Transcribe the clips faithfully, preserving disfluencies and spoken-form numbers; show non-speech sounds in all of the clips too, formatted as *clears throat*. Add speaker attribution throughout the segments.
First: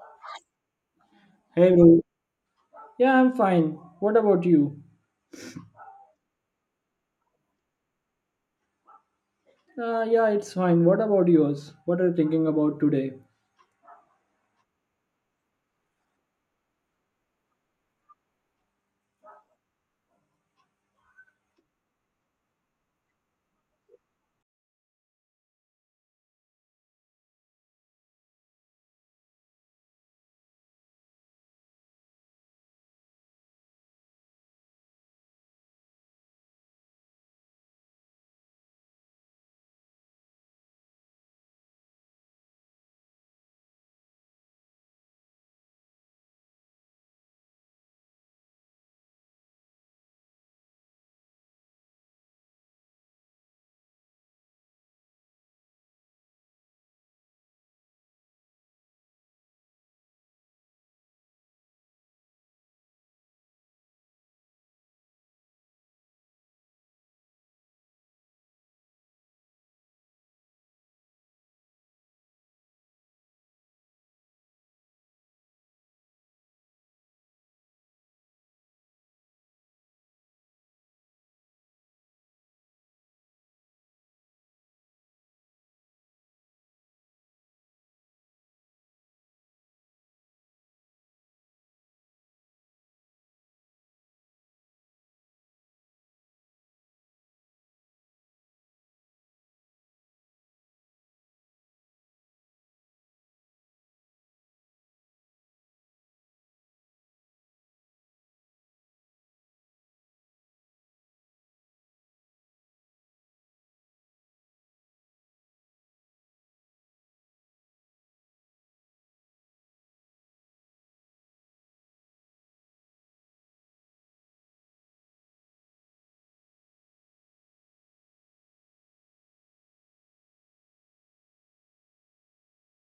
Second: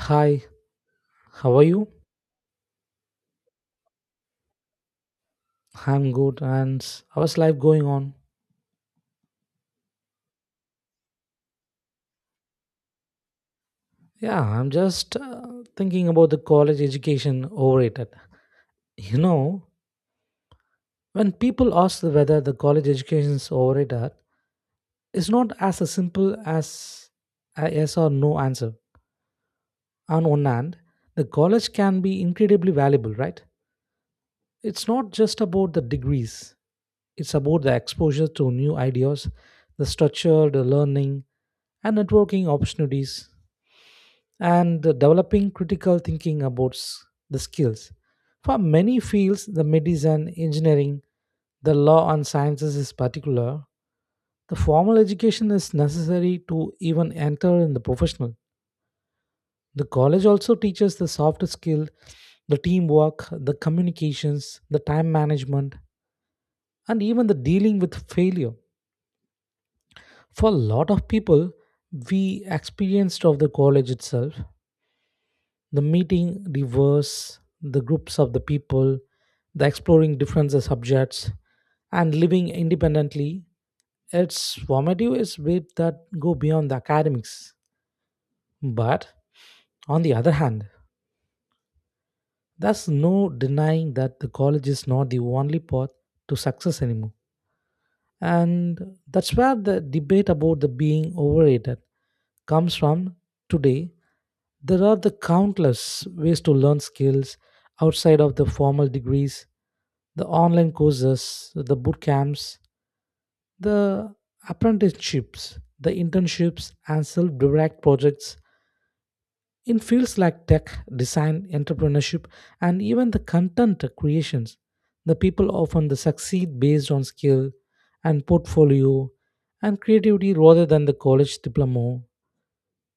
Speaker 1: Hi, how are
Speaker 2: Hey
Speaker 1: you?
Speaker 2: bro. Yeah, I'm fine. What about you?
Speaker 1: I'm good. And s- how's life going on?
Speaker 2: Uh, yeah, it's fine. What about yours? What are you thinking about today?
Speaker 1: Yeah, I'm just uh, thinking about the college education overrated. You know, when people ask whether the college education is overrated, it's not as a simple as a yes or no answer. On one hand, the college can be incredibly valuable, right? It's not just about the degrees. It's about the exposure to new ideas, the structure, the learning, and networking opportunities. And developing critical thinking about s- the skills. For many fields, the medicine, engineering, the law and sciences is particular, the formal education is necessary to even enter in the professional. The college also teaches the soft skill, the teamwork, the communications, the time management, and even the dealing with failure. For a lot of people, we experienced of the college itself, the meeting the verse the groups of the people, the exploring different subjects and living independently, its formative is bit that go beyond the academics. But on the other hand, there's no denying that the college is not the only path to success anymore. And that's where the debate about the being overrated comes from today. There are the countless ways to learn skills outside of the formal degrees, the online courses, the boot camps, the apprenticeships, the internships, and self-direct projects in fields like tech, design, entrepreneurship, and even the content creations, the people often the succeed based on skill and portfolio and creativity rather than the college diploma.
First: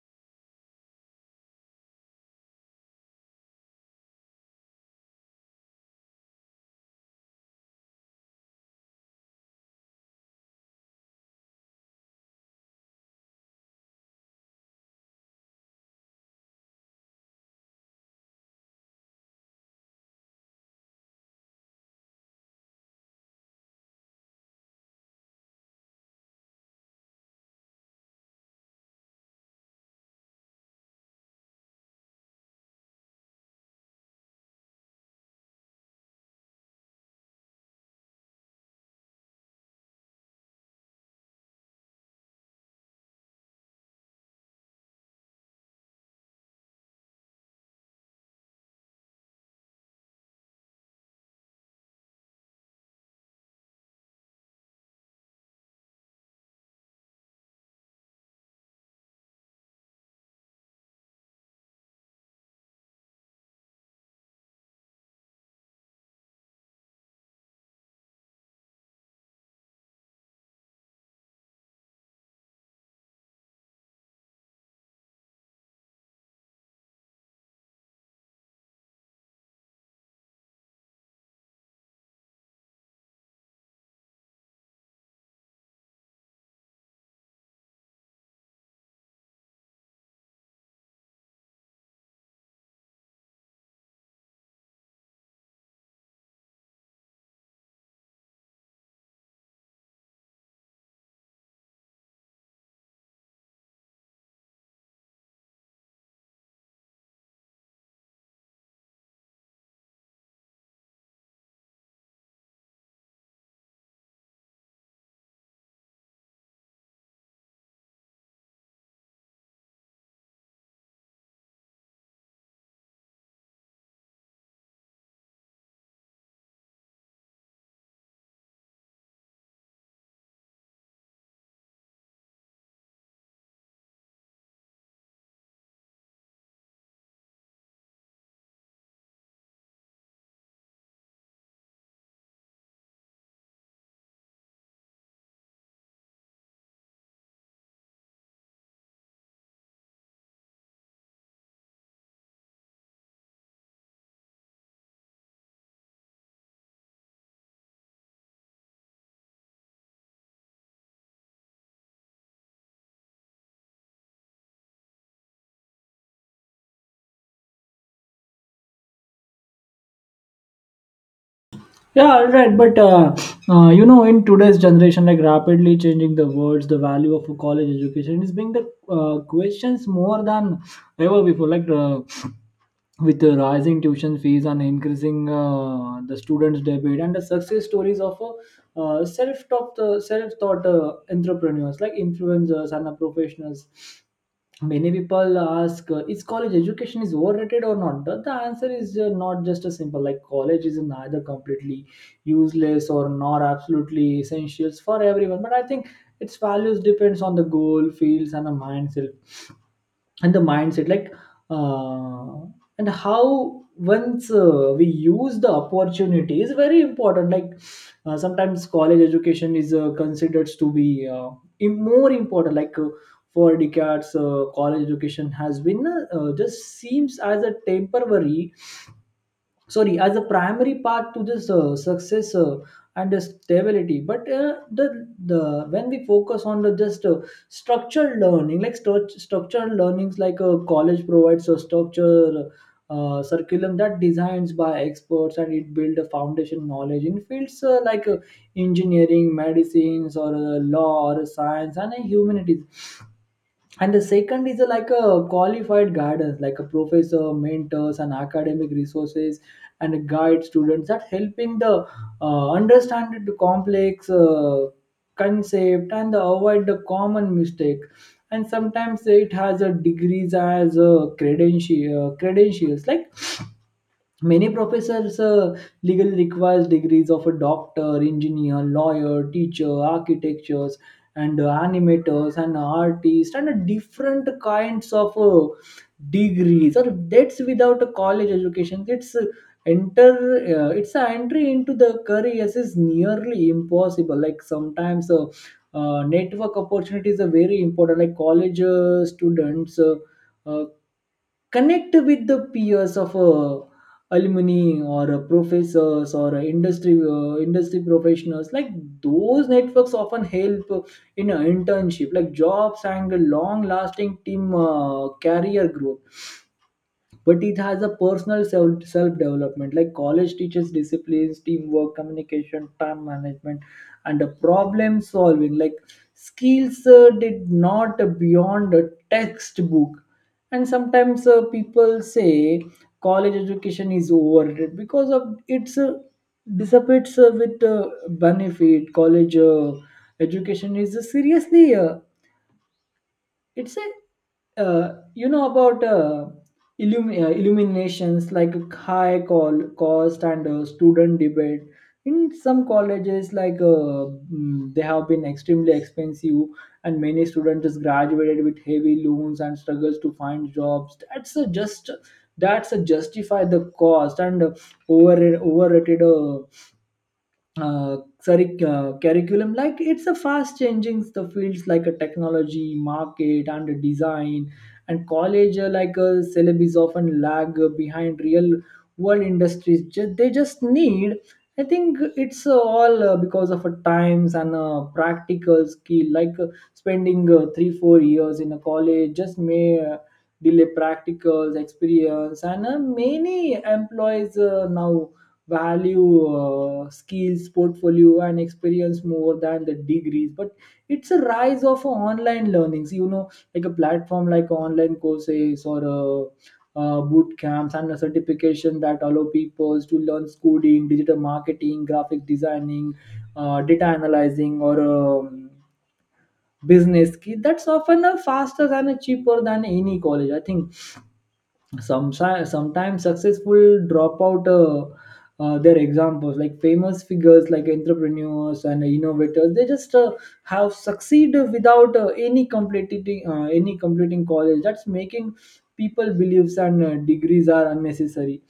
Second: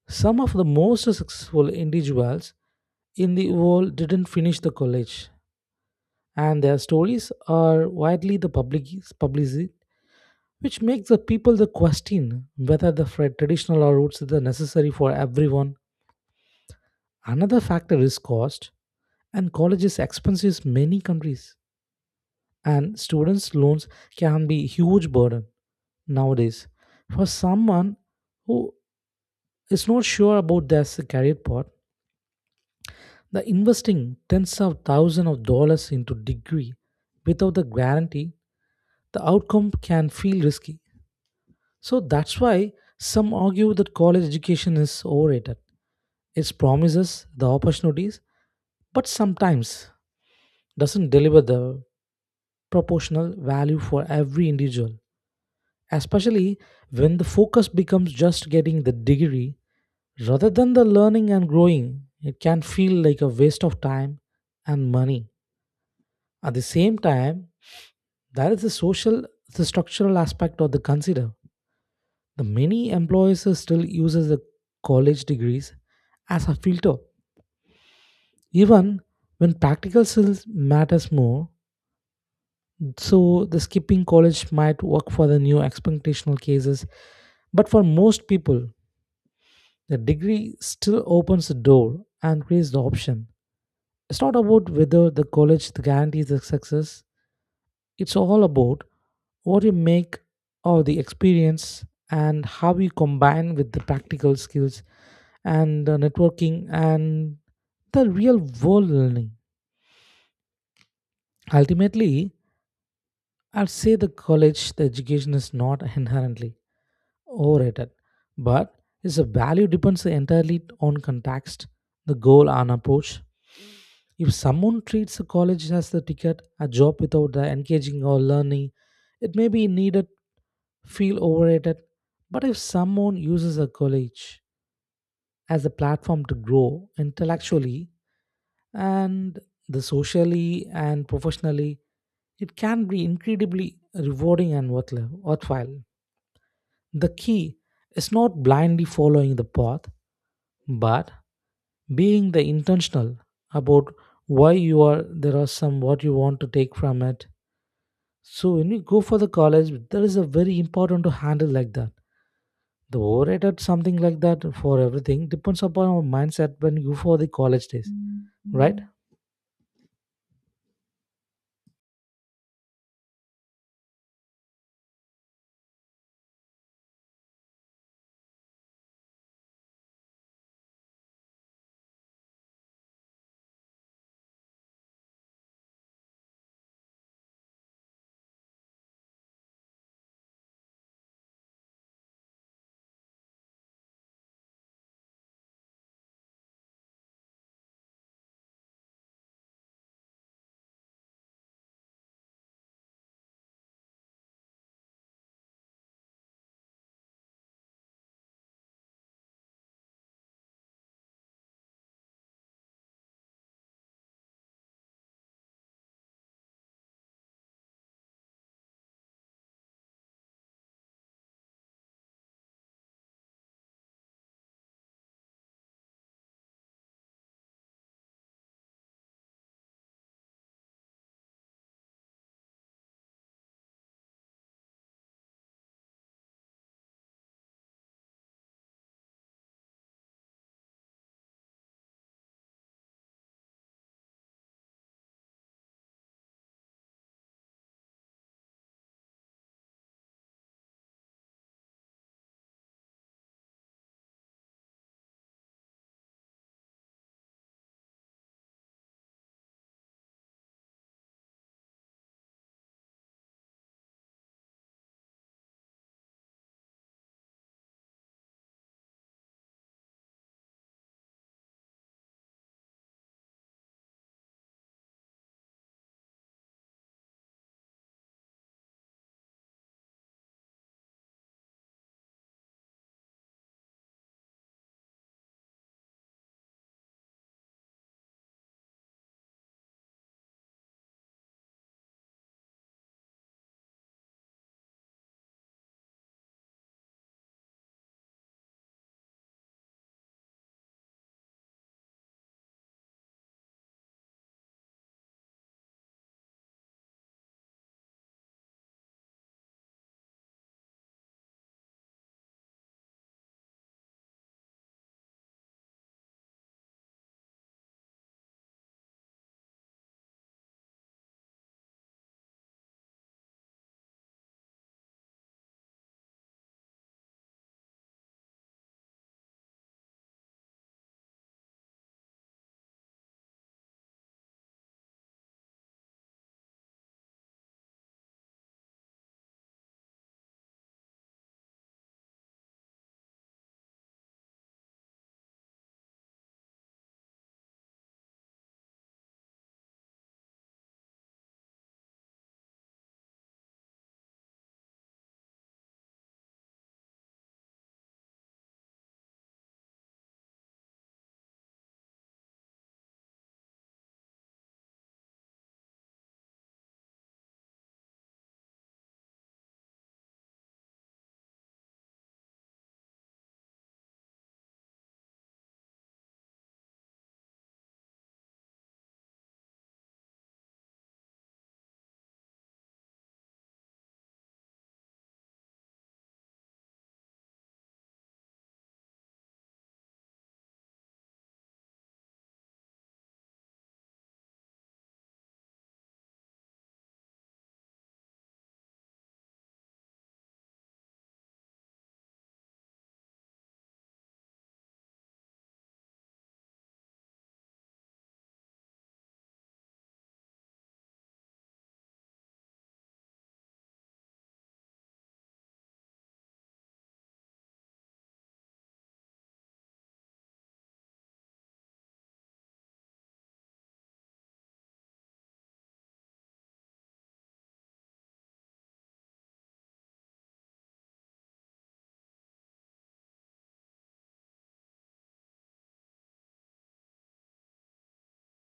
Speaker 1: Some of the most successful individuals in the world didn't finish the college, and their stories are widely the public publicized, which makes the people the question whether the fra- traditional routes are necessary for everyone. Another factor is cost. And college is expensive in many countries and students loans can be huge burden nowadays for someone who is not sure about their s- career path, the investing tens of thousands of dollars into degree without the guarantee, the outcome can feel risky. So that's why some argue that college education is overrated. It promises the opportunities but sometimes doesn't deliver the proportional value for every individual, especially when the focus becomes just getting the degree rather than the learning and growing. It can feel like a waste of time and money. At the same time, there is the social, the structural aspect of the consider, the many employers still uses the college degrees as a filter, even when practical skills matters more. So the skipping college might work for the new expectational cases, but for most people, the degree still opens the door and creates the option. It's not about whether the college guarantees the success, it's all about what you make of the experience and how you combine with the practical skills and the networking and the real world learning. Ultimately, I'll say the college, the education is not inherently overrated, but its value depends entirely on context, the goal, and approach. If someone treats a college as a ticket, a job without the engaging or learning, it may be needed, feel overrated. But if someone uses a college as a platform to grow intellectually and the socially and professionally, it can be incredibly rewarding and worthwhile. worthwhile. The key is not blindly following the path, but being the intentional about why you are there are some what you want to take from it. So when we go for the college, that is a very important to handle like that. The overhead at something like that for everything depends upon our mindset when you go for the college days, right?
Speaker 2: Yeah, all right. But uh, uh, you know, in today's generation, like rapidly changing the words, the value of a college education is being the uh, questions more than ever before. Like uh, with the rising tuition fees and increasing uh, the students' debit and the success stories of uh, uh, self-taught, uh, self-taught uh, entrepreneurs like influencers and uh, professionals. Many people ask, uh, is college education is overrated or not? The, the answer is uh, not just a simple, like college is neither completely useless or not absolutely essentials for everyone, but I think its values depends on the goal fields and the mindset and the mindset, like uh, and how once uh, we use the opportunity is very important. Like uh, sometimes college education is uh, considered to be uh, im- more important. Like uh, for decades, uh, college education has been uh, uh, just seems as a temporary, sorry, as a primary path to this uh, success uh, and uh, stability. But uh, the the when we focus on the just uh, structured learning, like stru- structured learnings, like a college provides a structure uh, curriculum that designs by experts, and it builds a foundation knowledge in fields uh, like uh, engineering, medicines, or uh, law, or science, and uh, humanities. And the second is a, like a qualified guidance, like a professor mentors and academic resources and guide students, that helping the uh, understand the complex uh, concept and avoid the common mistake. And sometimes it has a degrees as a credential, uh, credentials, like many professors uh, legally requires degrees of a doctor, engineer, lawyer, teacher, architectures, and uh, animators and artists, and uh, different kinds of uh, degrees. Or that's without a college education, It's uh, enter. Uh, it's an entry into the careers is nearly impossible. Like sometimes uh, uh, network opportunities are very important. Like college uh, students Uh, uh, connect with the peers of uh, alumni, or uh, professors, or uh, industry uh, industry professionals. Like those networks often help uh, in an internship, like jobs and long lasting team uh, career growth. But it has a personal self self development, like college teaches disciplines, teamwork, communication, time management, and the problem solving, like skills uh, did not beyond a textbook. And sometimes uh, people say college education is overrated because of its uh, dissipates uh, with uh, benefit. College uh, education is uh, seriously uh, it's a, uh, you know about uh, illum- uh, illuminations, like high call cost and uh, student debate. In some colleges, like uh, mm, they have been extremely expensive, and many students is graduated with heavy loans and struggles to find jobs that's a just that's a justify the cost. And uh, over overrated uh, uh, curric- uh, curriculum, like it's a fast changing the fields, like a technology market and a design. And college uh, like a syllabus often lag uh, behind real world industries. Just they just need, I think it's uh, all uh, because of uh, times and uh, practical skill. Like uh, spending uh, three four years in a college just may uh, delay practicals experience. And uh, many employees uh, now value uh, skills, portfolio, and experience more than the degrees. But it's a rise of online learnings, you know, like a platform, like online courses, or uh, uh, boot camps, and a certification that allow people to learn coding, digital marketing, graphic designing, uh, data analyzing, or um, business skill, that's often a faster and a cheaper than any college. I think some sometimes successful drop out uh, uh, their examples, like famous figures, like entrepreneurs and innovators, they just uh, have succeeded without uh, any completing uh, any completing college, that's making people believes and uh, degrees are unnecessary.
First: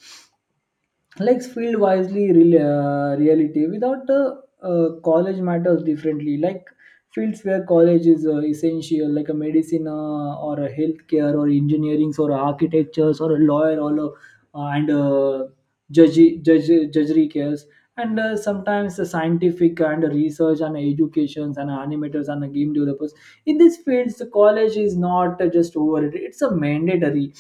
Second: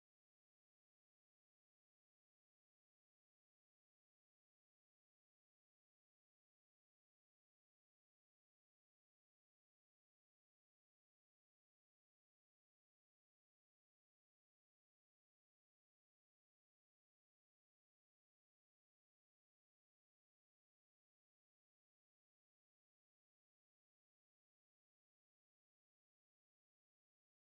Speaker 2: Likes field wisely, real, uh, reality without uh, uh, college matters differently. Like fields where college is uh, essential, like a medicine, uh, or a healthcare, or engineering, or architectures, or a lawyer, or a, uh, and uh, judge judge judgery cares, and uh, sometimes the scientific, and research, and educations, and animators, and game developers. In these fields the college is not uh, just overrated, it's a mandatory.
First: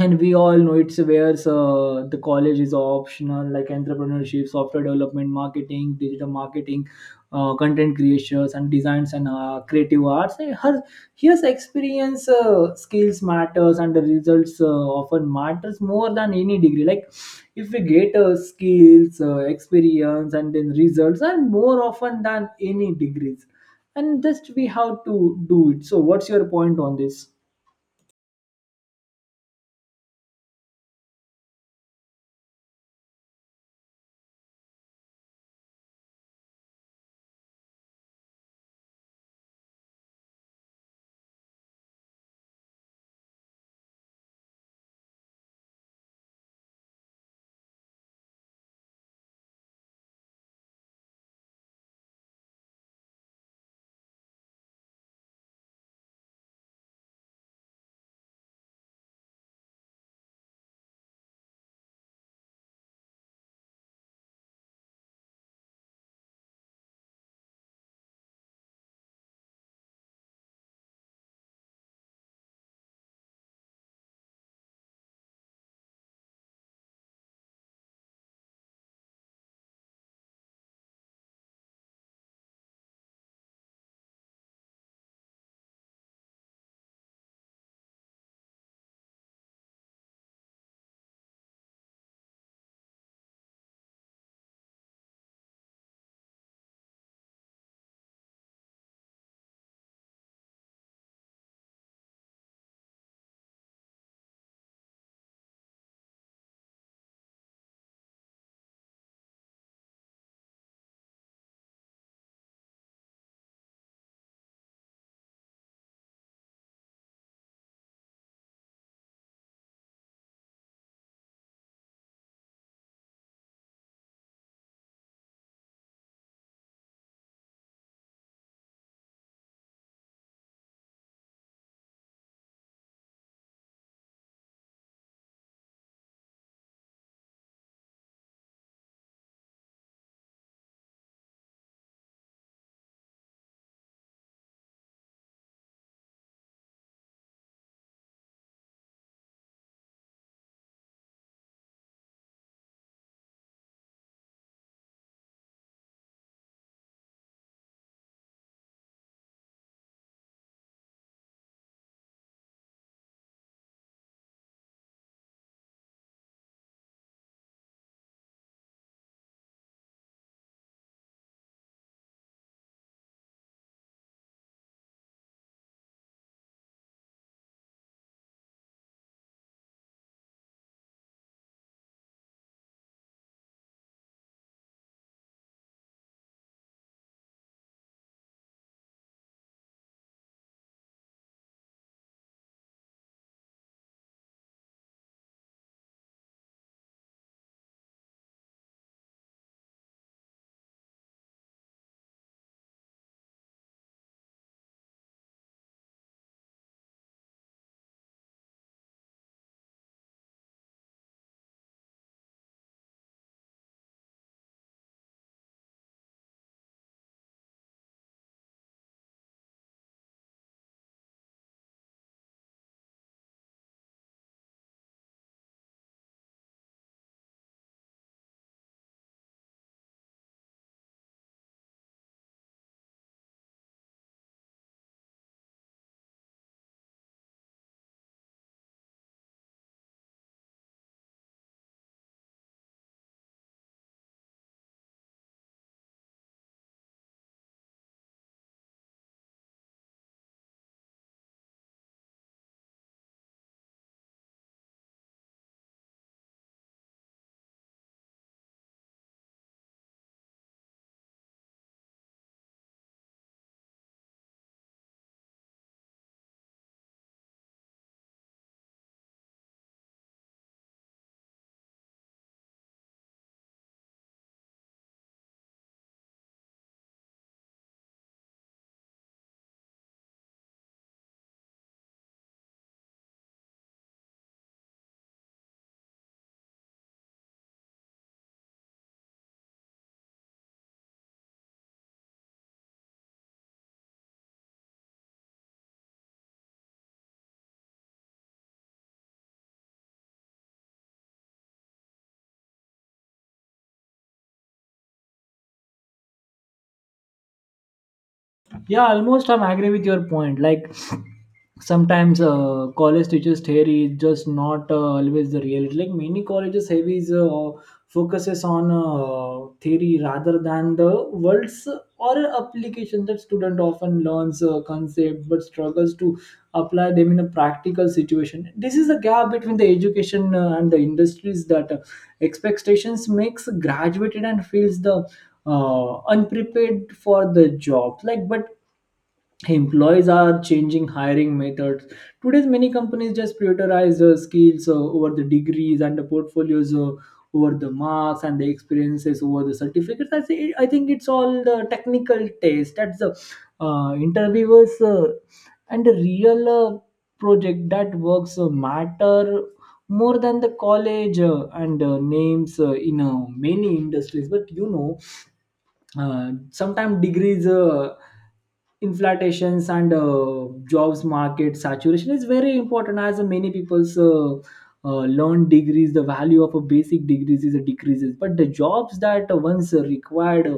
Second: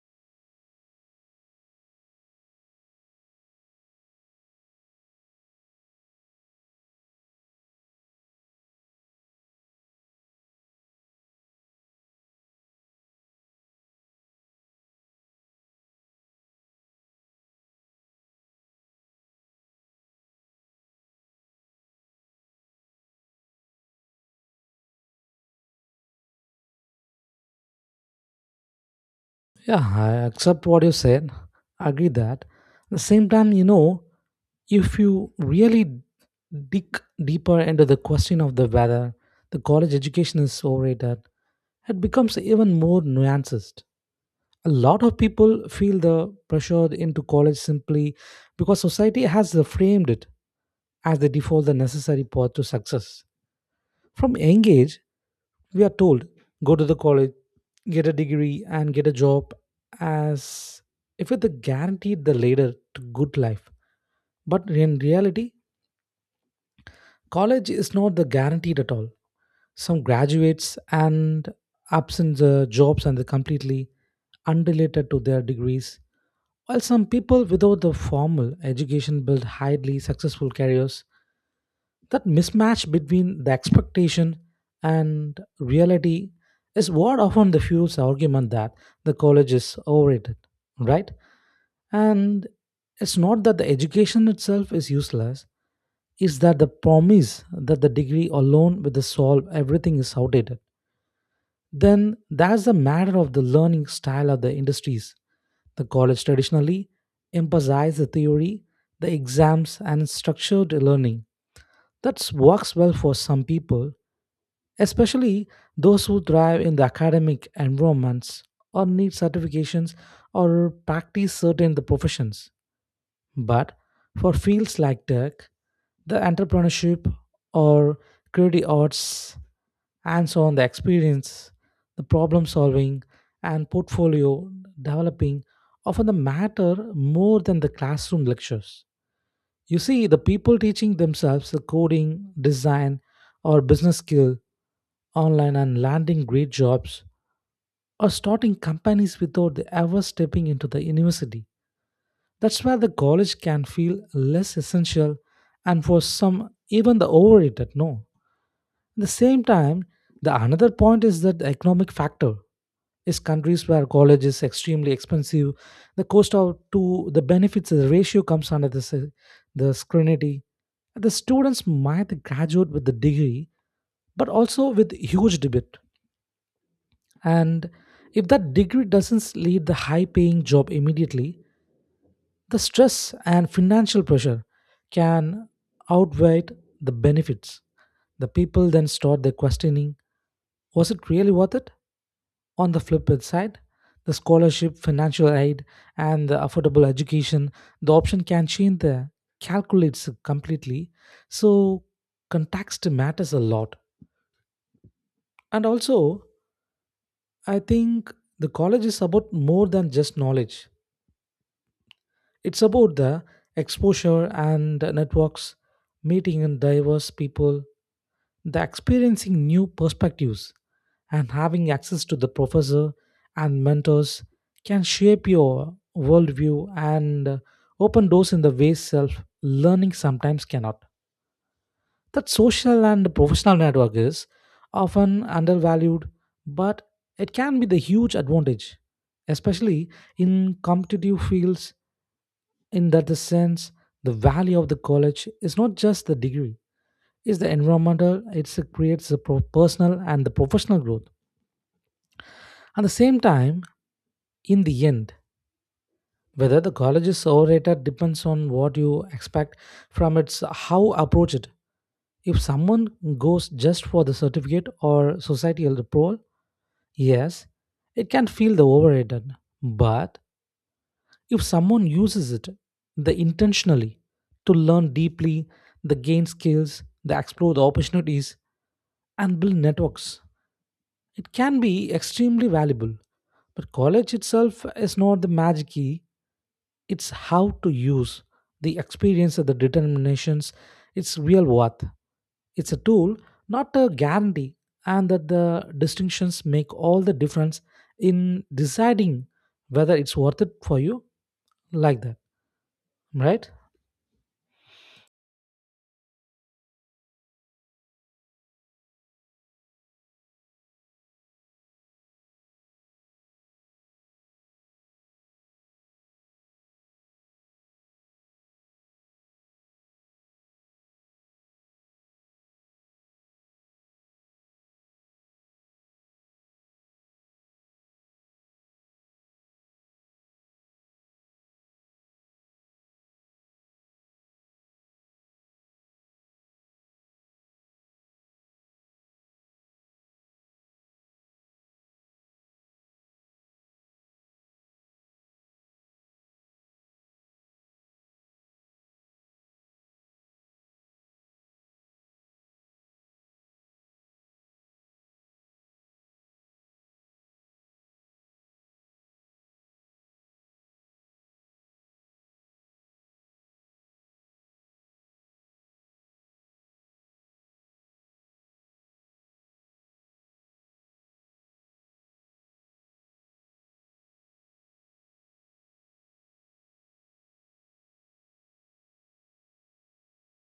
Speaker 2: And we all know it's where uh, the college is optional, like entrepreneurship, software development, marketing, digital marketing, uh, content creations, and designs, and uh, creative arts. And her, here's experience uh, skills matters and the results uh, often matters more than any degree. Like if we get uh, skills uh, experience and then results, and more often than any degrees, and just we have to do it. So what's your point on this?
Speaker 1: Yeah, I accept what you said. I agree that. At the same time, you know, if you really dig deeper into the question of the whether the college education is overrated, it becomes even more nuanced. A lot of people feel the pressure into college simply because society has framed it as the default the necessary path to success. From young age we are told go to the college, get a degree and get a job, as if it guaranteed the later to good life. But in reality, college is not the guaranteed at all. Some graduates and absent the jobs and the completely unrelated to their degrees, while some people without the formal education build highly successful careers. That mismatch between the expectation and reality is what often the fuels the argument that the college is overrated, right? And it's not that the education itself is useless, it's that the promise that the degree alone will solve everything is outdated. Then that's the matter of the learning style of the industries. The college traditionally emphasizes the theory, the exams, and structured learning. That works well for some people, especially those who thrive in the academic environments or need certifications or practice certain the professions. But for fields like tech, the entrepreneurship or creative arts, and so on, the experience, the problem solving, and portfolio developing often the matter more than the classroom lectures. You see, the people teaching themselves the coding, design, or business skill online and landing great jobs or starting companies without ever stepping into the university. That's where the college can feel less essential and for some even the overrated no. At the same time, the another point is that the economic factor is countries where college is extremely expensive, the cost of to the benefits the ratio comes under the s- the scrutiny. The students might graduate with the degree, but also with huge debt. And if that degree doesn't lead the high paying job immediately, the stress and financial pressure can outweigh the benefits. The people then start their questioning, was it really worth it? On the flip side, the scholarship, financial aid, and the affordable education, the option can change the calculates completely. So, context matters a lot. And also, I think the college is about more than just knowledge. It's about the exposure and the networks, meeting and diverse people, the experiencing new perspectives, and having access to the professor and mentors can shape your worldview and open doors in the ways self learning sometimes cannot. That social and professional network is often undervalued, but it can be the huge advantage, especially in competitive fields. In that sense, the value of the college is not just the degree, it's the environmental, it's- it creates the pro- personal and the professional growth. At the same time, in the end, whether the college is overrated depends on what you expect from its how approach it. If someone goes just for the certificate or societal approval, yes, it can feel the overrated. But if someone uses it the intentionally to learn deeply, the gain skills, they explore the opportunities and build networks. It can be extremely valuable, but college itself is not the magic key. It's how to use the experience of the determinations, its real worth. It's a tool, not a guarantee, and that the distinctions make all the difference in deciding whether it's worth it for you like that, right?
Speaker 2: Yeah, almost I'm agree with your point, like sometimes uh, college teachers theory is just not uh, always the reality. Like many colleges heavies uh, focuses on uh, theory rather than the words or application, that student often learns uh, concept but struggles to apply them in a practical situation. This is a gap between the education uh, and the industries, that uh, expectations makes graduated and feels the uh, unprepared for the job. Like, but employees are changing hiring methods. Today's many companies just prioritize uh, skills uh, over the degrees, and the portfolios uh, over the marks, and the experiences over the certificates. I say, I think it's all the technical test, that's the uh, interviewers uh, and the real uh, project that works uh, matter more than the college uh, and uh, names uh, in uh, many industries. But you know, uh, sometimes degrees uh, inflations and uh, jobs market saturation is very important. As many people's uh, uh, learn degrees, the value of a basic degrees is a decreases. But the jobs that once required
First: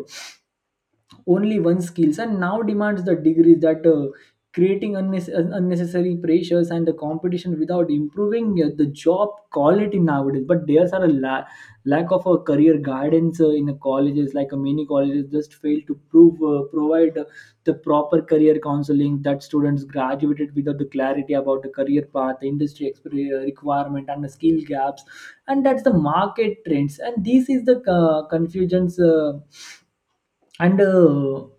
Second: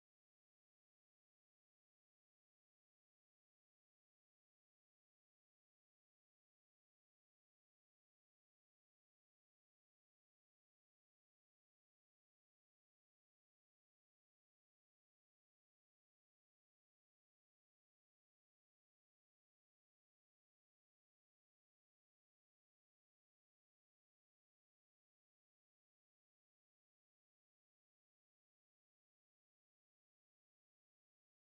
Speaker 2: only one skills and now demands the degrees, that uh, creating unnecess- un- unnecessary pressures and the competition without improving uh, the job quality nowadays. But there's are a la- lack of a career guidance uh, in the colleges. Like uh, many colleges just fail to prove uh, provide uh, the proper career counseling, that students graduated without the clarity about the career path, the industry exper- requirement, and the skill gaps, and that's the market trends. And this is the uh, confusions uh, and uh,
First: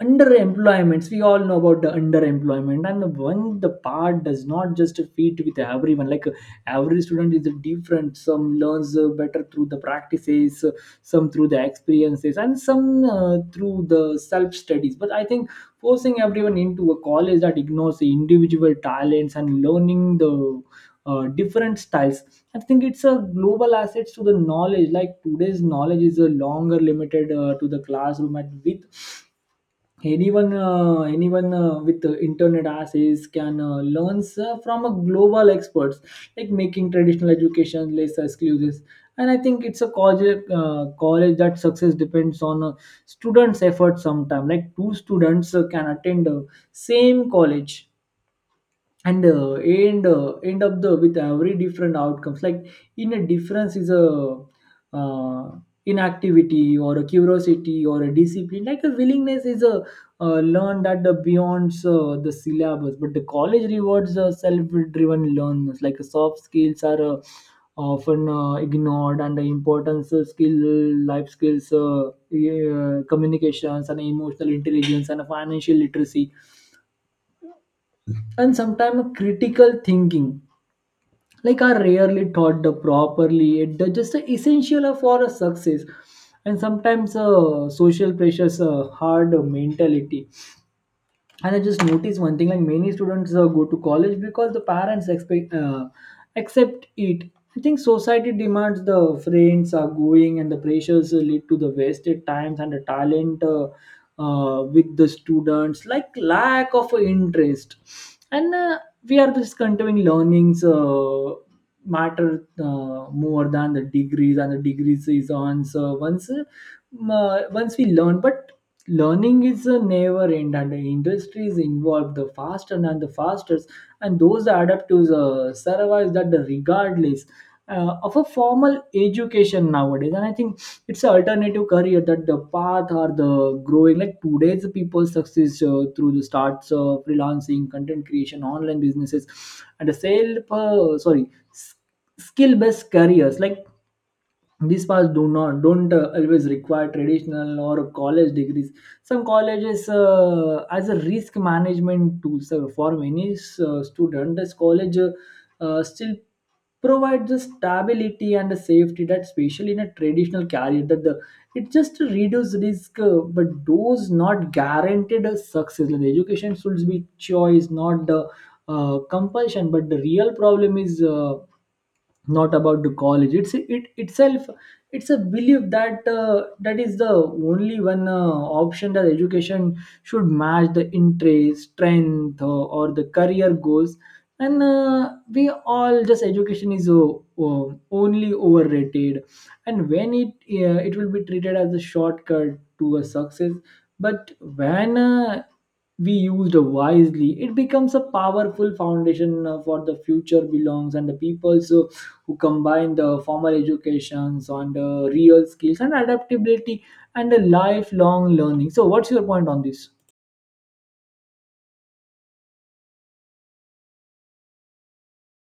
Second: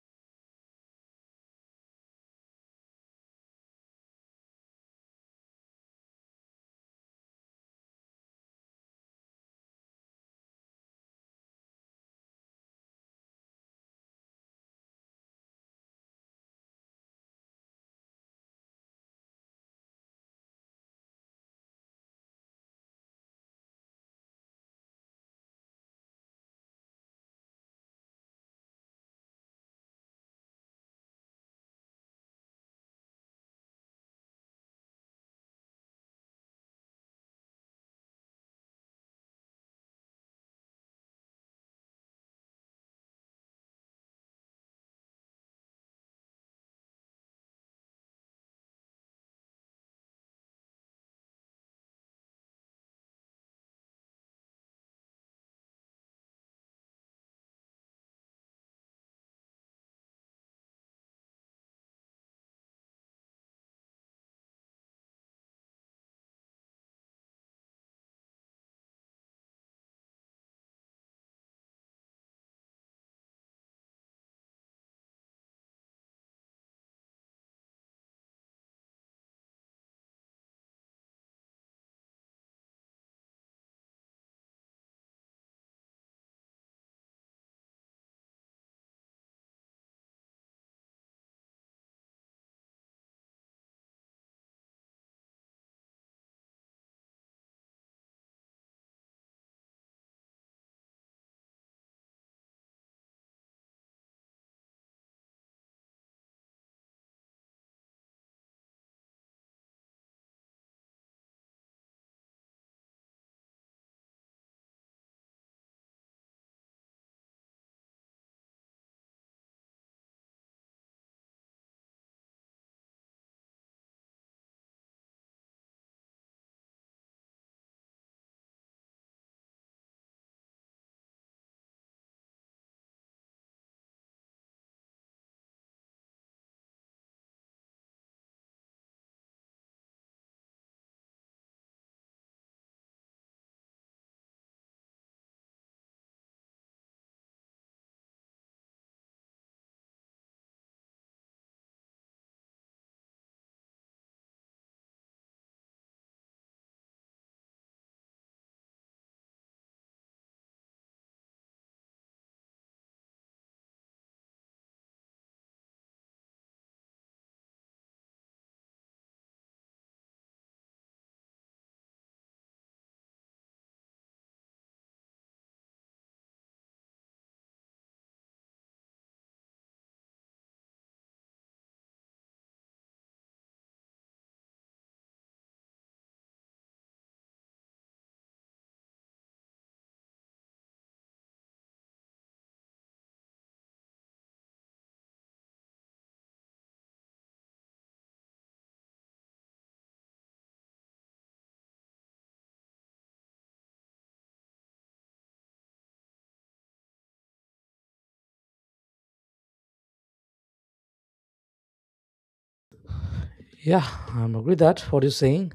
Speaker 2: underemployments. We all know about the underemployment, and when the part does not just fit with everyone. Like uh, every student is different. Some learns uh, better through the practices, uh, some through the experiences, and some uh, through the self studies. But I think forcing everyone into a college that ignores the individual talents and learning the uh, different styles. I think it's a global assets to the knowledge, like today's knowledge is a longer limited uh, to the classroom. And with anyone uh, anyone uh, with uh, internet access can uh, learn uh, from a global experts, like making traditional education less exclusive. And I think it's a college, uh, college that success depends on uh, students effort sometime. Like two students uh, can attend uh, same college and uh, end uh, end up the with every different outcomes. Like in a difference is a uh, inactivity, or a curiosity, or a discipline, like a willingness is a uh, learned at the beyond uh, the syllabus. But the college rewards uh, self-driven learners. Like uh, soft skills are uh, often uh, ignored, and the importance of skill, life skills, uh, yeah, communications, and emotional intelligence, and financial literacy, and sometimes critical thinking, like are rarely taught the properly. It the- just the essential for a success. And sometimes uh, social pressures uh, hard mentality. And I just noticed one thing, like many students uh, go to college because the parents expect uh, accept it. I think society demands the friends are going, and the pressures uh, lead to the wasted times and the talent uh, uh, with the students, like lack of interest. And uh, we are just continuing learnings uh, matter uh, more than the degrees, and the degrees is on. So once uh, m- uh, once we learn, but learning is a never end, and the industry is involved the faster and the fastest, and those adapt to the survive, that the regardless uh, of a formal education nowadays. And I think it's an alternative career, that the path or the growing, like today's people success uh, through the starts of freelancing, content creation, online businesses, and the sale uh, sorry skill based careers. Like these paths do not don't uh, always require traditional or college degrees. Some colleges uh, as a risk management tool, so for many uh, students this college uh, uh, still provides the stability and the safety, that especially in a traditional career, that the it just reduces risk uh, but those not guaranteed a success. Like, the education should be choice, not the uh, compulsion. But the real problem is uh, Not about the college, it's it itself. It's a belief that uh, that is the only one uh, option that education should match the interest strength uh, or the career goals, and uh, we all just education is uh, uh, only overrated, and when it uh, it will be treated as a shortcut to a success. But when uh, we used wisely, it becomes a powerful foundation uh, for the future belongs and the people's uh, who combine the formal educations on the real skills and adaptability and the lifelong learning. So, what's your point on this?
Speaker 1: Yeah, I'm agree that what you're saying.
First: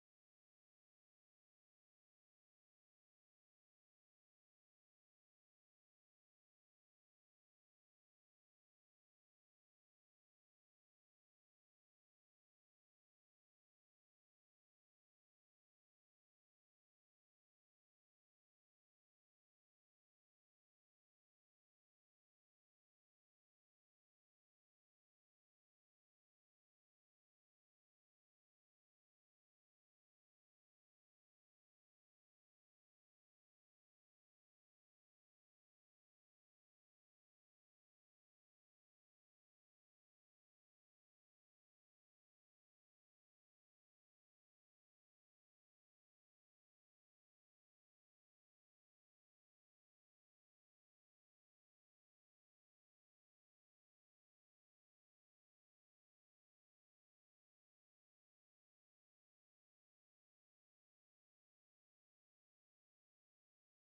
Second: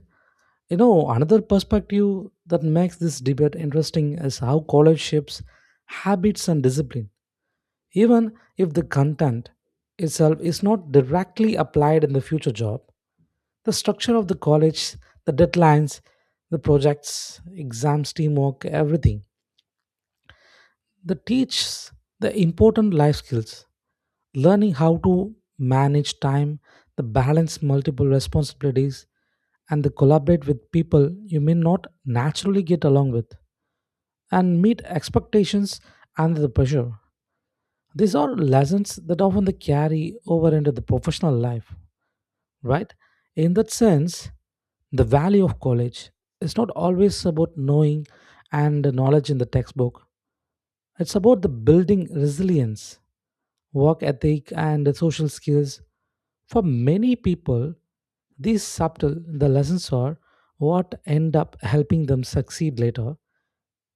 Speaker 1: You know, another perspective that makes this debate interesting is how college shapes habits and discipline, even if the content itself is not directly applied in the future job. The structure of the college, the deadlines, the projects, exams, teamwork, everything, they teach the important life skills, learning how to manage time, the balance multiple responsibilities, and the collaborate with people you may not naturally get along with, and meet expectations under the pressure. These are lessons that often they carry over into the professional life, right? In that sense, the value of college is not always about knowing and knowledge in the textbook. It's about the building resilience, work ethic, and social skills. For many people, these subtle the lessons are what end up helping them succeed later,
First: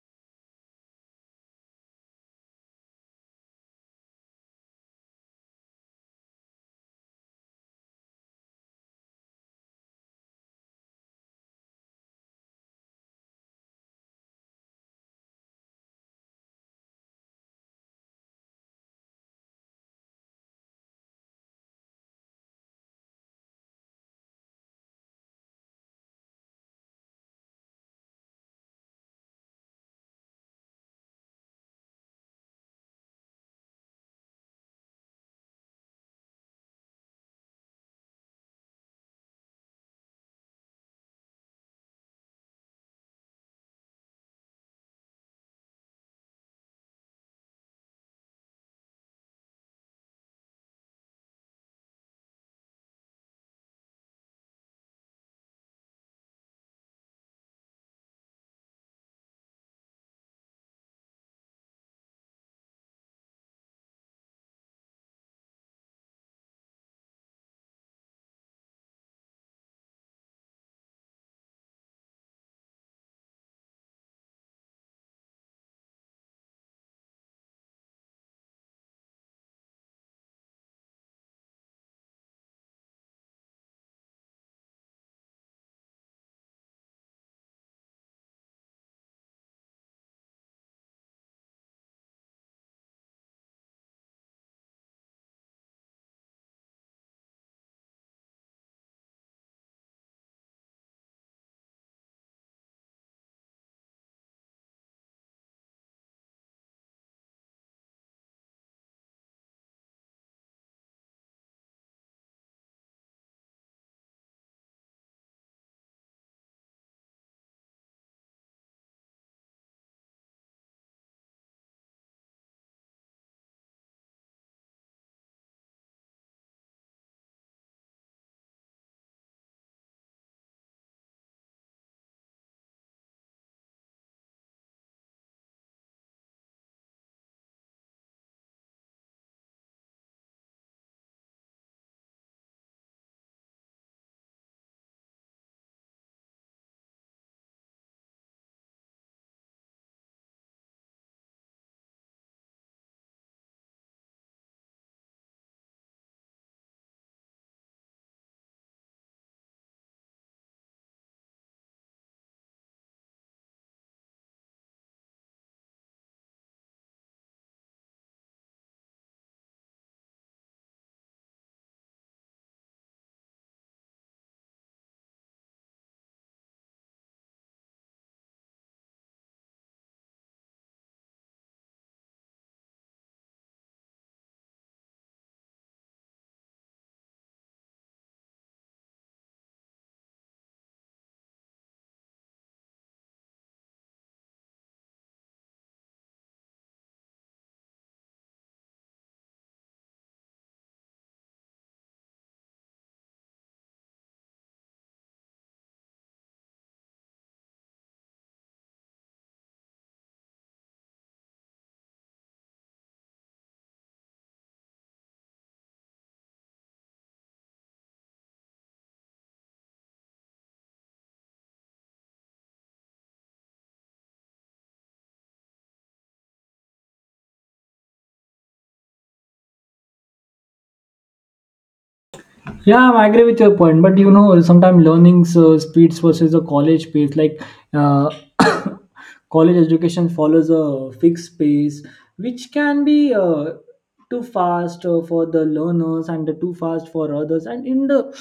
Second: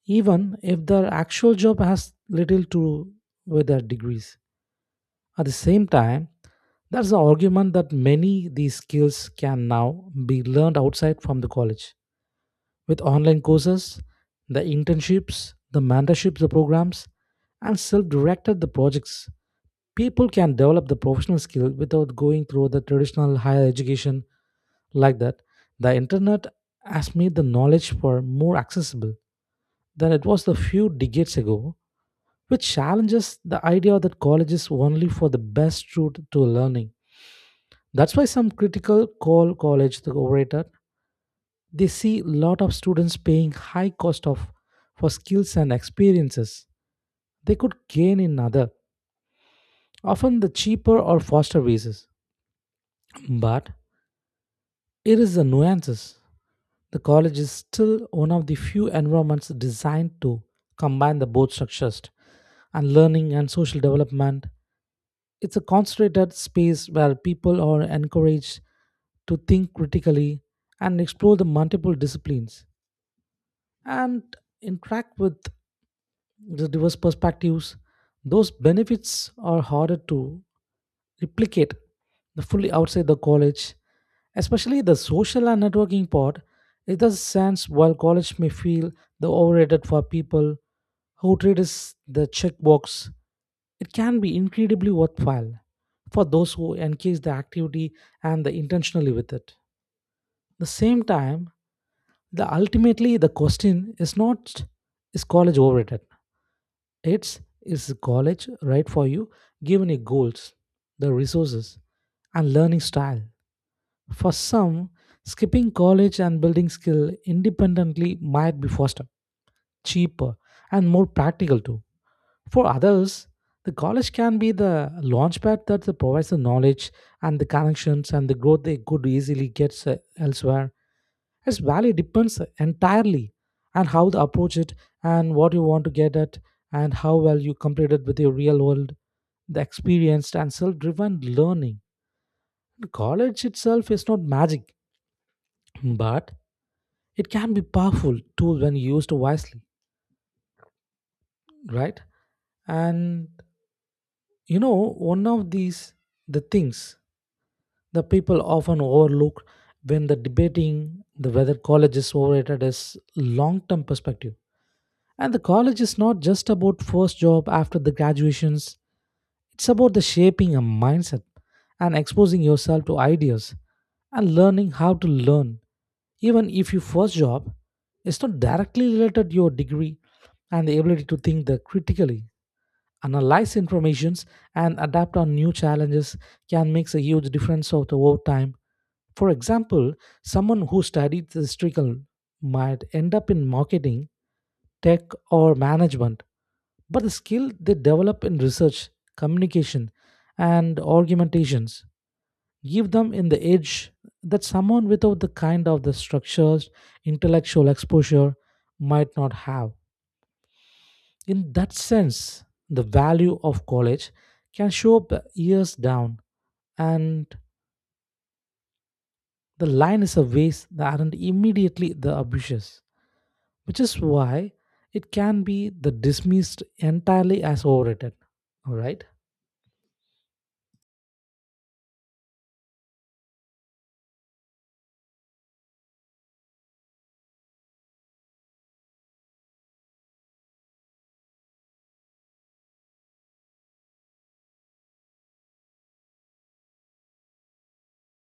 Speaker 1: even if their actual job has little to do with their degrees. At the same time, there's the argument that many these skills can now be learned outside from the college with online courses, the internships, the mentorships, the programs, and self-directed the projects. People can develop the professional skill without going through the traditional higher education like that. The internet has made the knowledge for more accessible than it was a few decades ago, which challenges the idea that college is only for the best route to learning. That's why some critical call college the overrated. They see lot of students paying high cost of for skills and experiences they could gain in other, often the cheaper or faster ways. But here is the nuances. The college is still one of the few environments designed to combine the both structures and learning and social development. It's a concentrated space where people are encouraged to think critically and explore the multiple disciplines and interact with the diverse perspectives. Those benefits are harder to replicate the fully outside the college, especially the social and networking part. It does sense while college may feel the overrated for people who treat is the checkbox, it can be incredibly worthwhile for those who engage the activity and the intentionally with it. The same time, the ultimately the question is not is college overrated. It's is college right for you given your goals, the resources, and learning style. For some, skipping college and building skill independently might be faster, cheaper, and more practical too. For others, the college can be the launchpad that provides the knowledge and the connections and the growth they could easily get uh, elsewhere. Its value depends entirely on how to approach it and what you want to get at and how well you complete it with your real world, the experienced and self-driven learning. College itself is not magic, but it can be powerful tool when used wisely, right? And you know, one of these the things the people often overlook when the debating the whether college is overrated is long-term perspective. And the college is not just about first job after the graduations. It's about the shaping a mindset and exposing yourself to ideas and learning how to learn. Even if your first job is not directly related to your degree and the ability to think the critically, analyze informations and adapt on new challenges can make a huge difference of the over time. For example, someone who studied the historical might end up in marketing, tech, or management but the skill they develop in research, communication, and argumentations give them in the edge that someone without the kind of the structures intellectual exposure might not have. In that sense, the value of college can show up years down, and the line is a ways that aren't immediately the ambitious, which is why it can be the dismissed entirely as overrated. All right.
Speaker 2: Yeah, I agree with your point, but you know, sometimes learning uh, speeds versus the college pace, like uh, *coughs* college education follows a fixed pace, which can be uh, too fast uh, for the learners and too fast for others. And in the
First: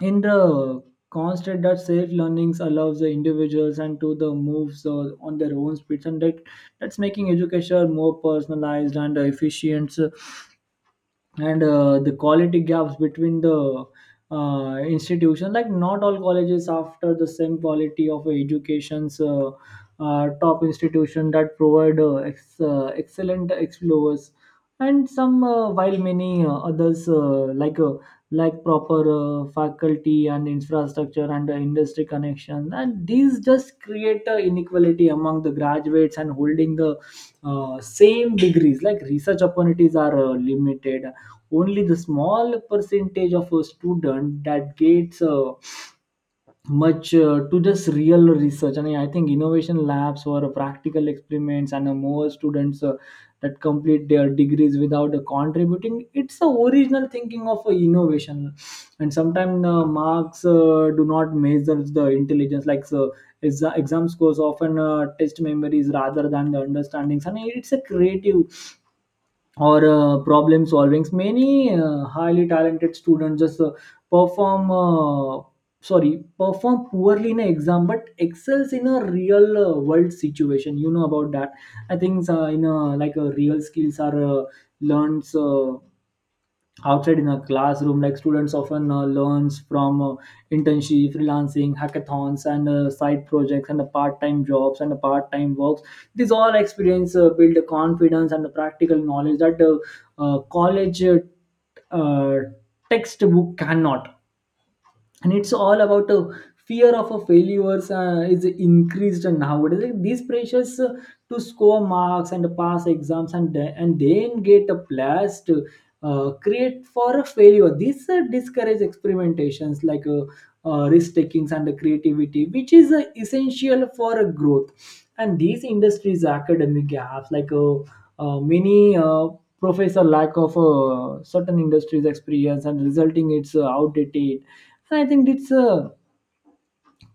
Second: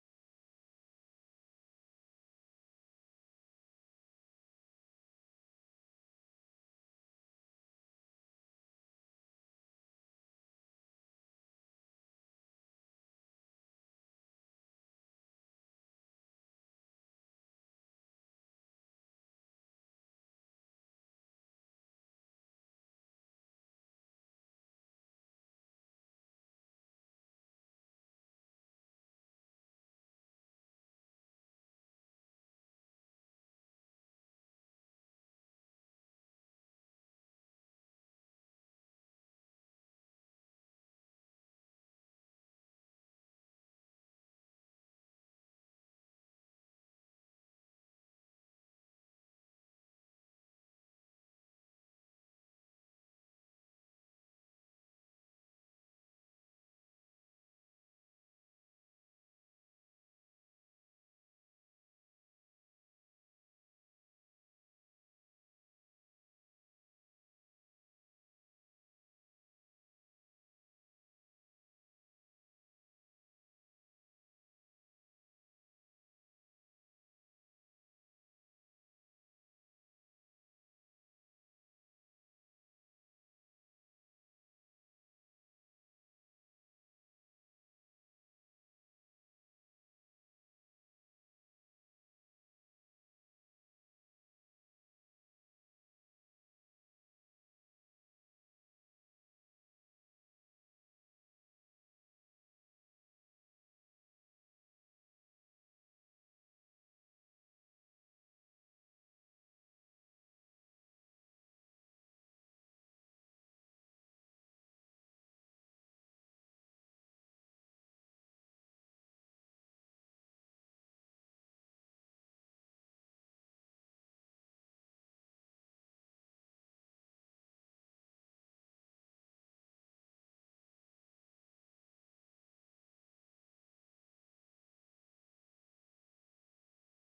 Speaker 2: in the constant that self learnings allows the individuals and to the moves uh, on their own speeds, and that that's making education more personalized and efficient, and uh, the quality gaps between the uh, institution, like not all colleges after the same quality of educations. Uh, uh, top institution that provide uh, ex- uh, excellent explorers and some, uh, while many uh, others uh, like uh, like proper uh, faculty and infrastructure and uh, industry connection, and these just create uh, inequality among the graduates and holding the uh, same degrees. Like research opportunities are uh, limited only the small percentage of a student that gets uh, much uh, to this real research. And I think innovation labs or practical experiments and uh, more students uh, that complete their degrees without uh, contributing it's the original thinking of uh, innovation. And sometimes uh, marks uh, do not measure the intelligence, like so exa- exam scores often uh, test memories rather than the understandings and it's a creative or uh, problem solvings. Many uh, highly talented students just uh, perform uh, sorry perform poorly in an exam, but excels in a real uh, world situation, you know about that. I think uh, in a, like a real skills are uh, learned uh, outside in a classroom, like students often uh, learns from uh, internship, freelancing, hackathons and uh, side projects and the part-time jobs and the part-time works. These all experience uh, build the confidence and the practical knowledge that the uh, college uh, uh, textbook cannot. And it's all about a fear of a failures uh, is increased nowadays. Like, these pressures uh, to score marks and pass exams, and the- and then get a blast uh, create for a failure. These uh, discourage experimentations, like uh, uh, risk takings and the creativity, which is uh, essential for a growth. And these industries academic gaps, like uh, uh, many uh, professor lack of uh, certain industries experience, and resulting it's uh, outdated. And I think it's uh,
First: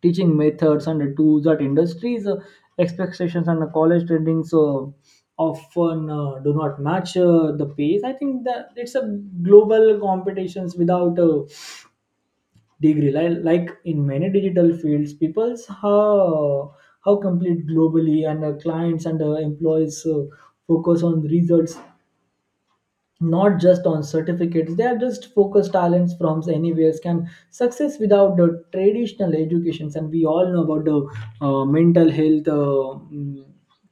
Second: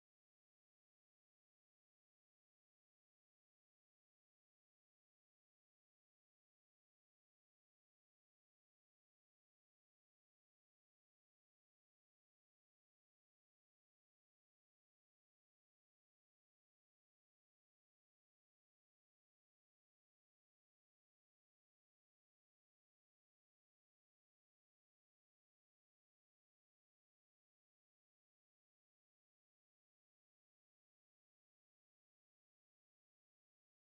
Speaker 2: teaching methods and the tools that industries uh, expectations and the college trendings uh, often uh, do not match uh, the pace. I think that it's a global competitions without a degree. Like, like, in many digital fields, people's how how complete globally and uh, clients and uh, employees uh, focus on results, not just on certificates. They are just focused talents from anywhere can success without the traditional educations. And we all know about the uh, mental health uh, mm,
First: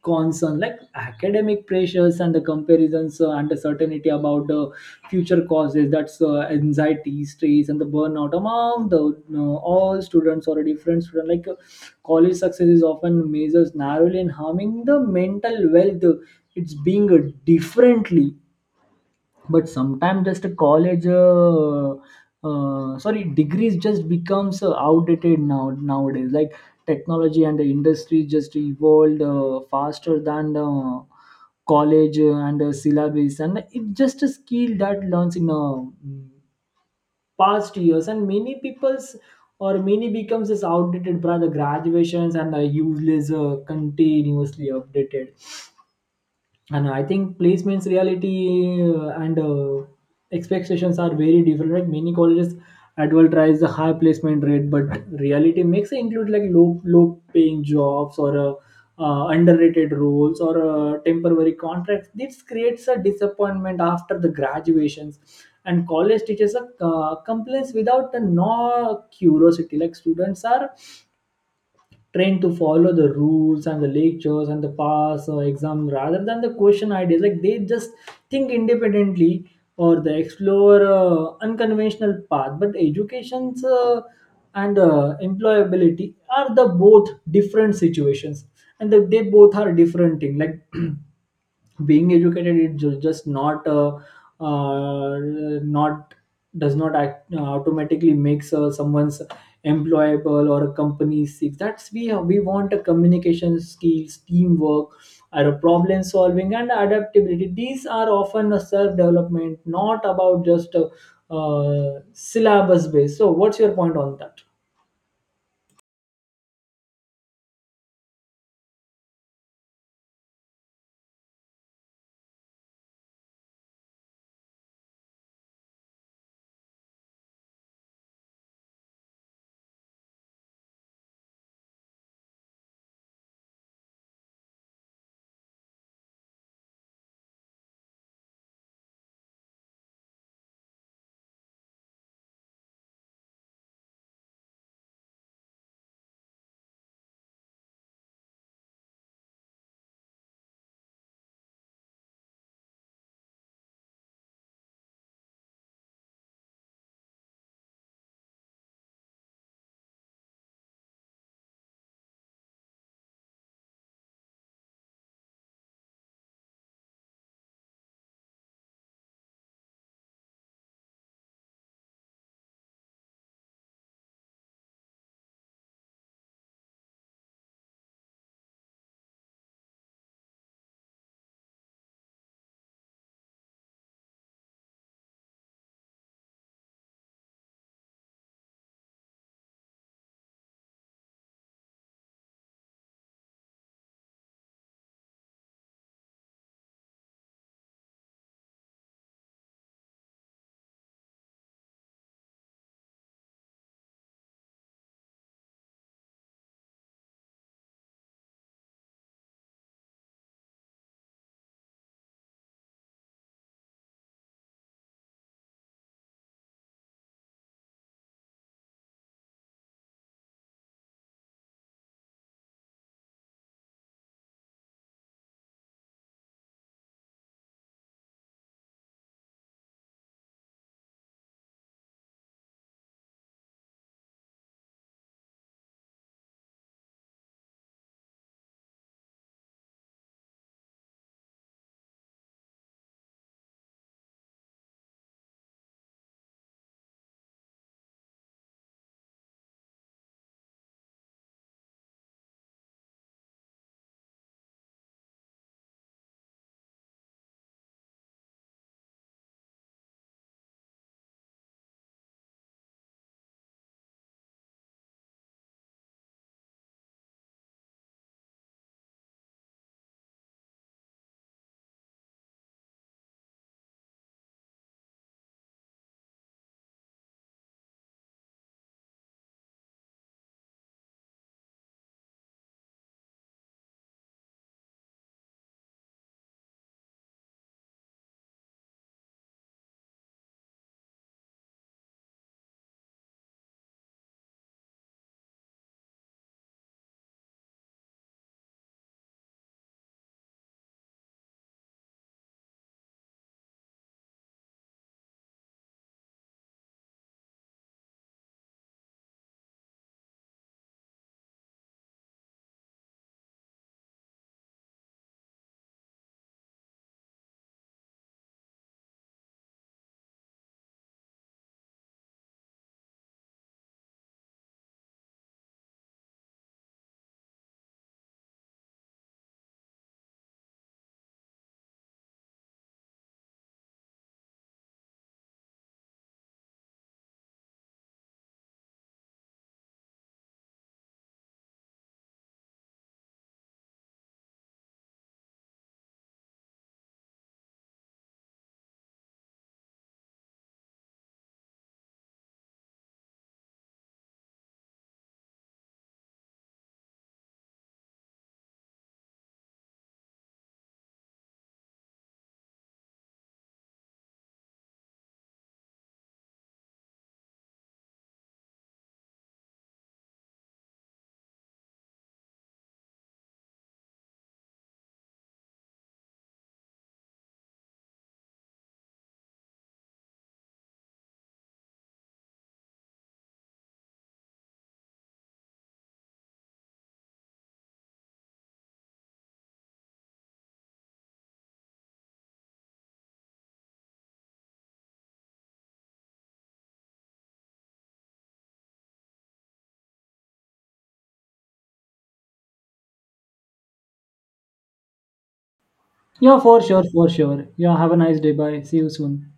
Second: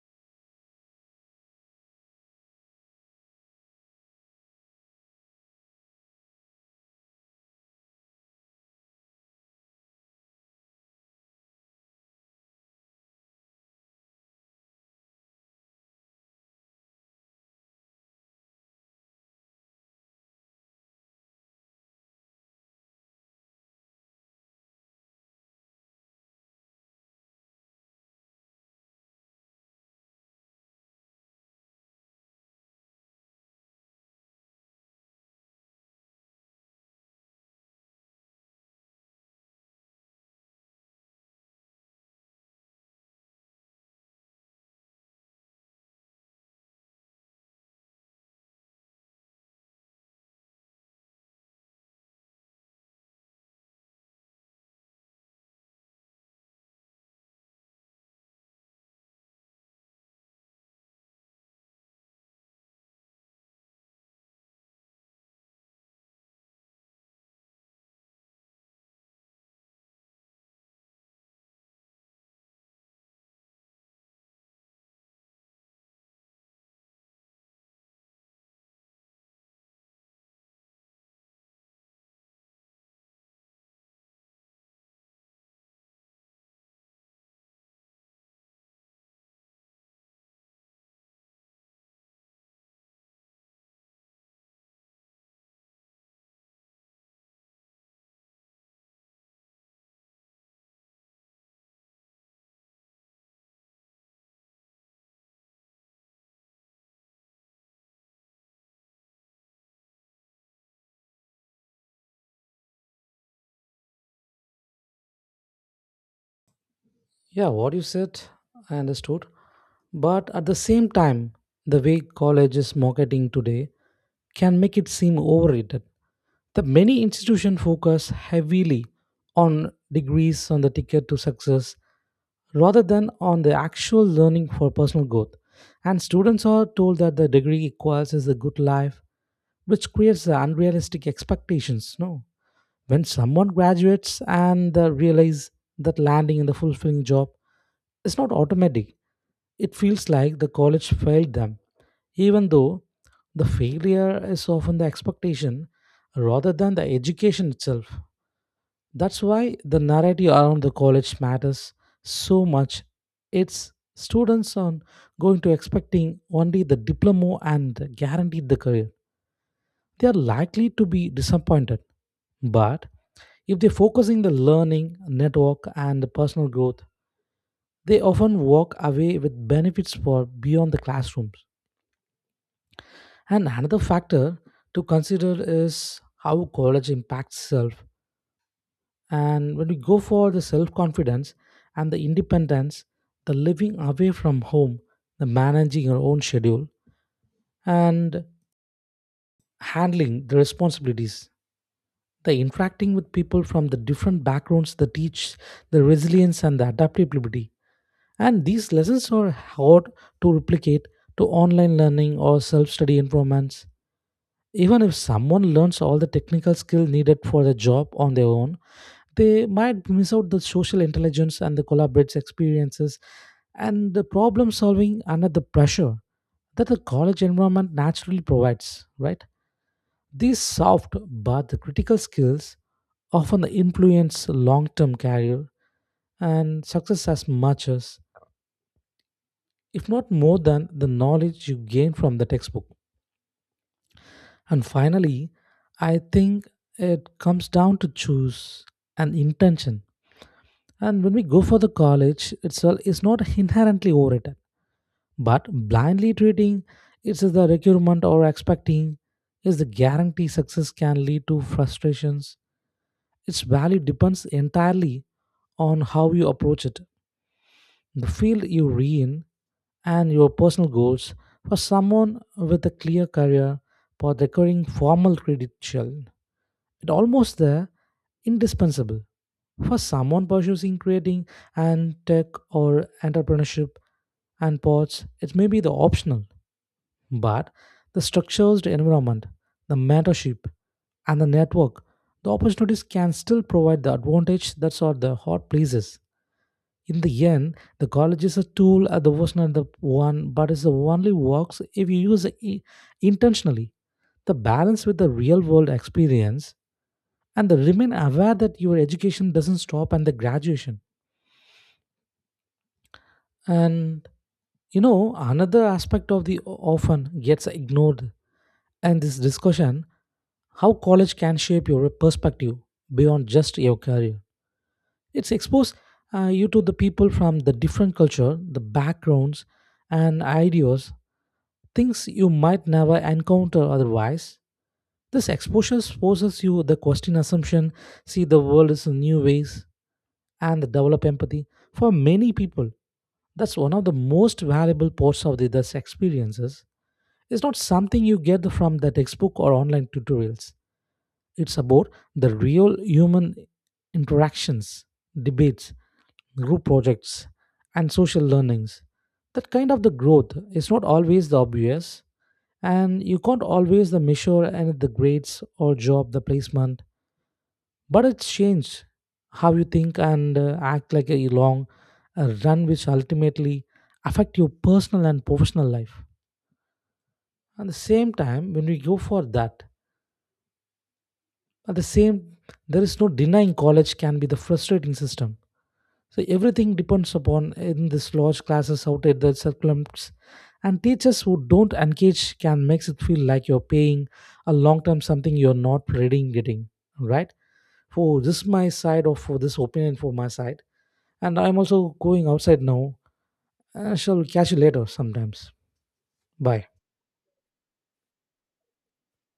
Speaker 2: concern, like academic pressures and the comparisons uh, and the certainty about the future causes that's uh, anxiety, stress and the burnout among the uh, all students or a different student, like uh, college success is often measured narrowly and harming the mental wealth it's being uh, differently. But sometimes just a college uh, uh, sorry degrees just becomes uh, outdated now nowadays, like technology and the industry just evolved uh, faster than uh, college uh, and uh, syllabus, and it's just a skill that learns in uh, past years. And many people's or many becomes this outdated by the graduations and the useless uh, continuously updated. And I think placements, reality uh, and uh, expectations are very different, right? Many colleges advertise a high placement rate, but reality makes it include like low low paying jobs or uh, uh, underrated roles or uh, temporary contracts. This creates a disappointment after the graduations. And college teachers are uh, complaints without the no curiosity, like students are trained to follow the rules and the lectures and the pass or exam rather than the question ideas, like they just think independently or they explore uh, unconventional path. But educations uh, and uh, employability are the both different situations, and the, they both are different thing, like *clears throat* being educated it ju- just not uh, uh, not does not act, uh, automatically makes uh, someone's employable or a company sick. That's we we want a communication skills, teamwork or problem solving and adaptability. These are often a self development, not about just a, uh, syllabus based. So what's your point on that?
Speaker 1: Yeah, what you said, I understood. But at the same time, the way colleges marketing today can make it seem overrated. The many institutions focus heavily on degrees on the ticket to success rather than on the actual learning for personal growth. And students are told that the degree equals is a good life, which creates the unrealistic expectations. No. When someone graduates and they realize that landing in the fulfilling job is not automatic, it feels like the college failed them, even though the failure is often the expectation rather than the education itself. That's why the narrative around the college matters so much. It's students are going to expecting only the diploma and guaranteed the career. They are likely to be disappointed. But if they focus in the learning, network, and the personal growth, they often walk away with benefits for beyond the classrooms. And another factor to consider is how college impacts self. And when we go for the self confidence and the independence, the living away from home, the managing your own schedule, and handling the responsibilities, the interacting with people from the different backgrounds that teach the resilience and the adaptability. And these lessons are hard to replicate to online learning or self study environments. Even if someone learns all the technical skill needed for the job on their own, they might miss out the social intelligence and the collaborative experiences and the problem solving under the pressure that the college environment naturally provides, right? These soft but the critical skills often influence long term career and success as much as if not more than the knowledge you gain from the textbook. And finally, I think it comes down to choose an intention. And when we go for the college, itself, it's not inherently overrated. But blindly treating it's the requirement or expecting is the guarantee success can lead to frustrations. Its value depends entirely on how you approach it. The field you re in and your personal goals for someone with a clear career path requiring formal credential. It almost there, indispensable for someone pursuing creating and tech or entrepreneurship and pods. It may be the optional, but the structured environment, the mentorship, and the network, the opportunities can still provide the advantage that's are the hot places. In the end, the college is a tool, uh, the was not the one, but it's the only works if you use it i- intentionally. The balance with the real world experience and the remain aware that your education doesn't stop and the graduation. And you know, another aspect of the o- often gets ignored in this discussion how college can shape your perspective beyond just your career. It's exposed uh, you to the people from the different culture, the backgrounds, and ideas things you might never encounter otherwise. This exposure forces you to question assumption, see the world is in new ways, and develop empathy. For many people, that's one of the most valuable parts of the this experiences. It's not something you get from the textbook or online tutorials. It's about the real human interactions, debates, group projects, and social learnings. That kind of the growth is not always the obvious and you can't always the measure and the grades or job the placement but it's changed how you think and uh, act like a long uh, run which ultimately affect your personal and professional life at the same time when we go for that at the same there is no denying college can be the frustrating system. So everything depends upon eh, in this large classes out at the circulums and teachers who don't engage can makes it feel like you're paying a long term something you're not reading getting, right? For this my side or for this opinion for my side and I'm also going outside now. I shall catch you later sometimes.
Speaker 2: Yeah, for
Speaker 1: Bye.
Speaker 2: sure, for sure. Yeah, have a nice day. Bye. See you soon.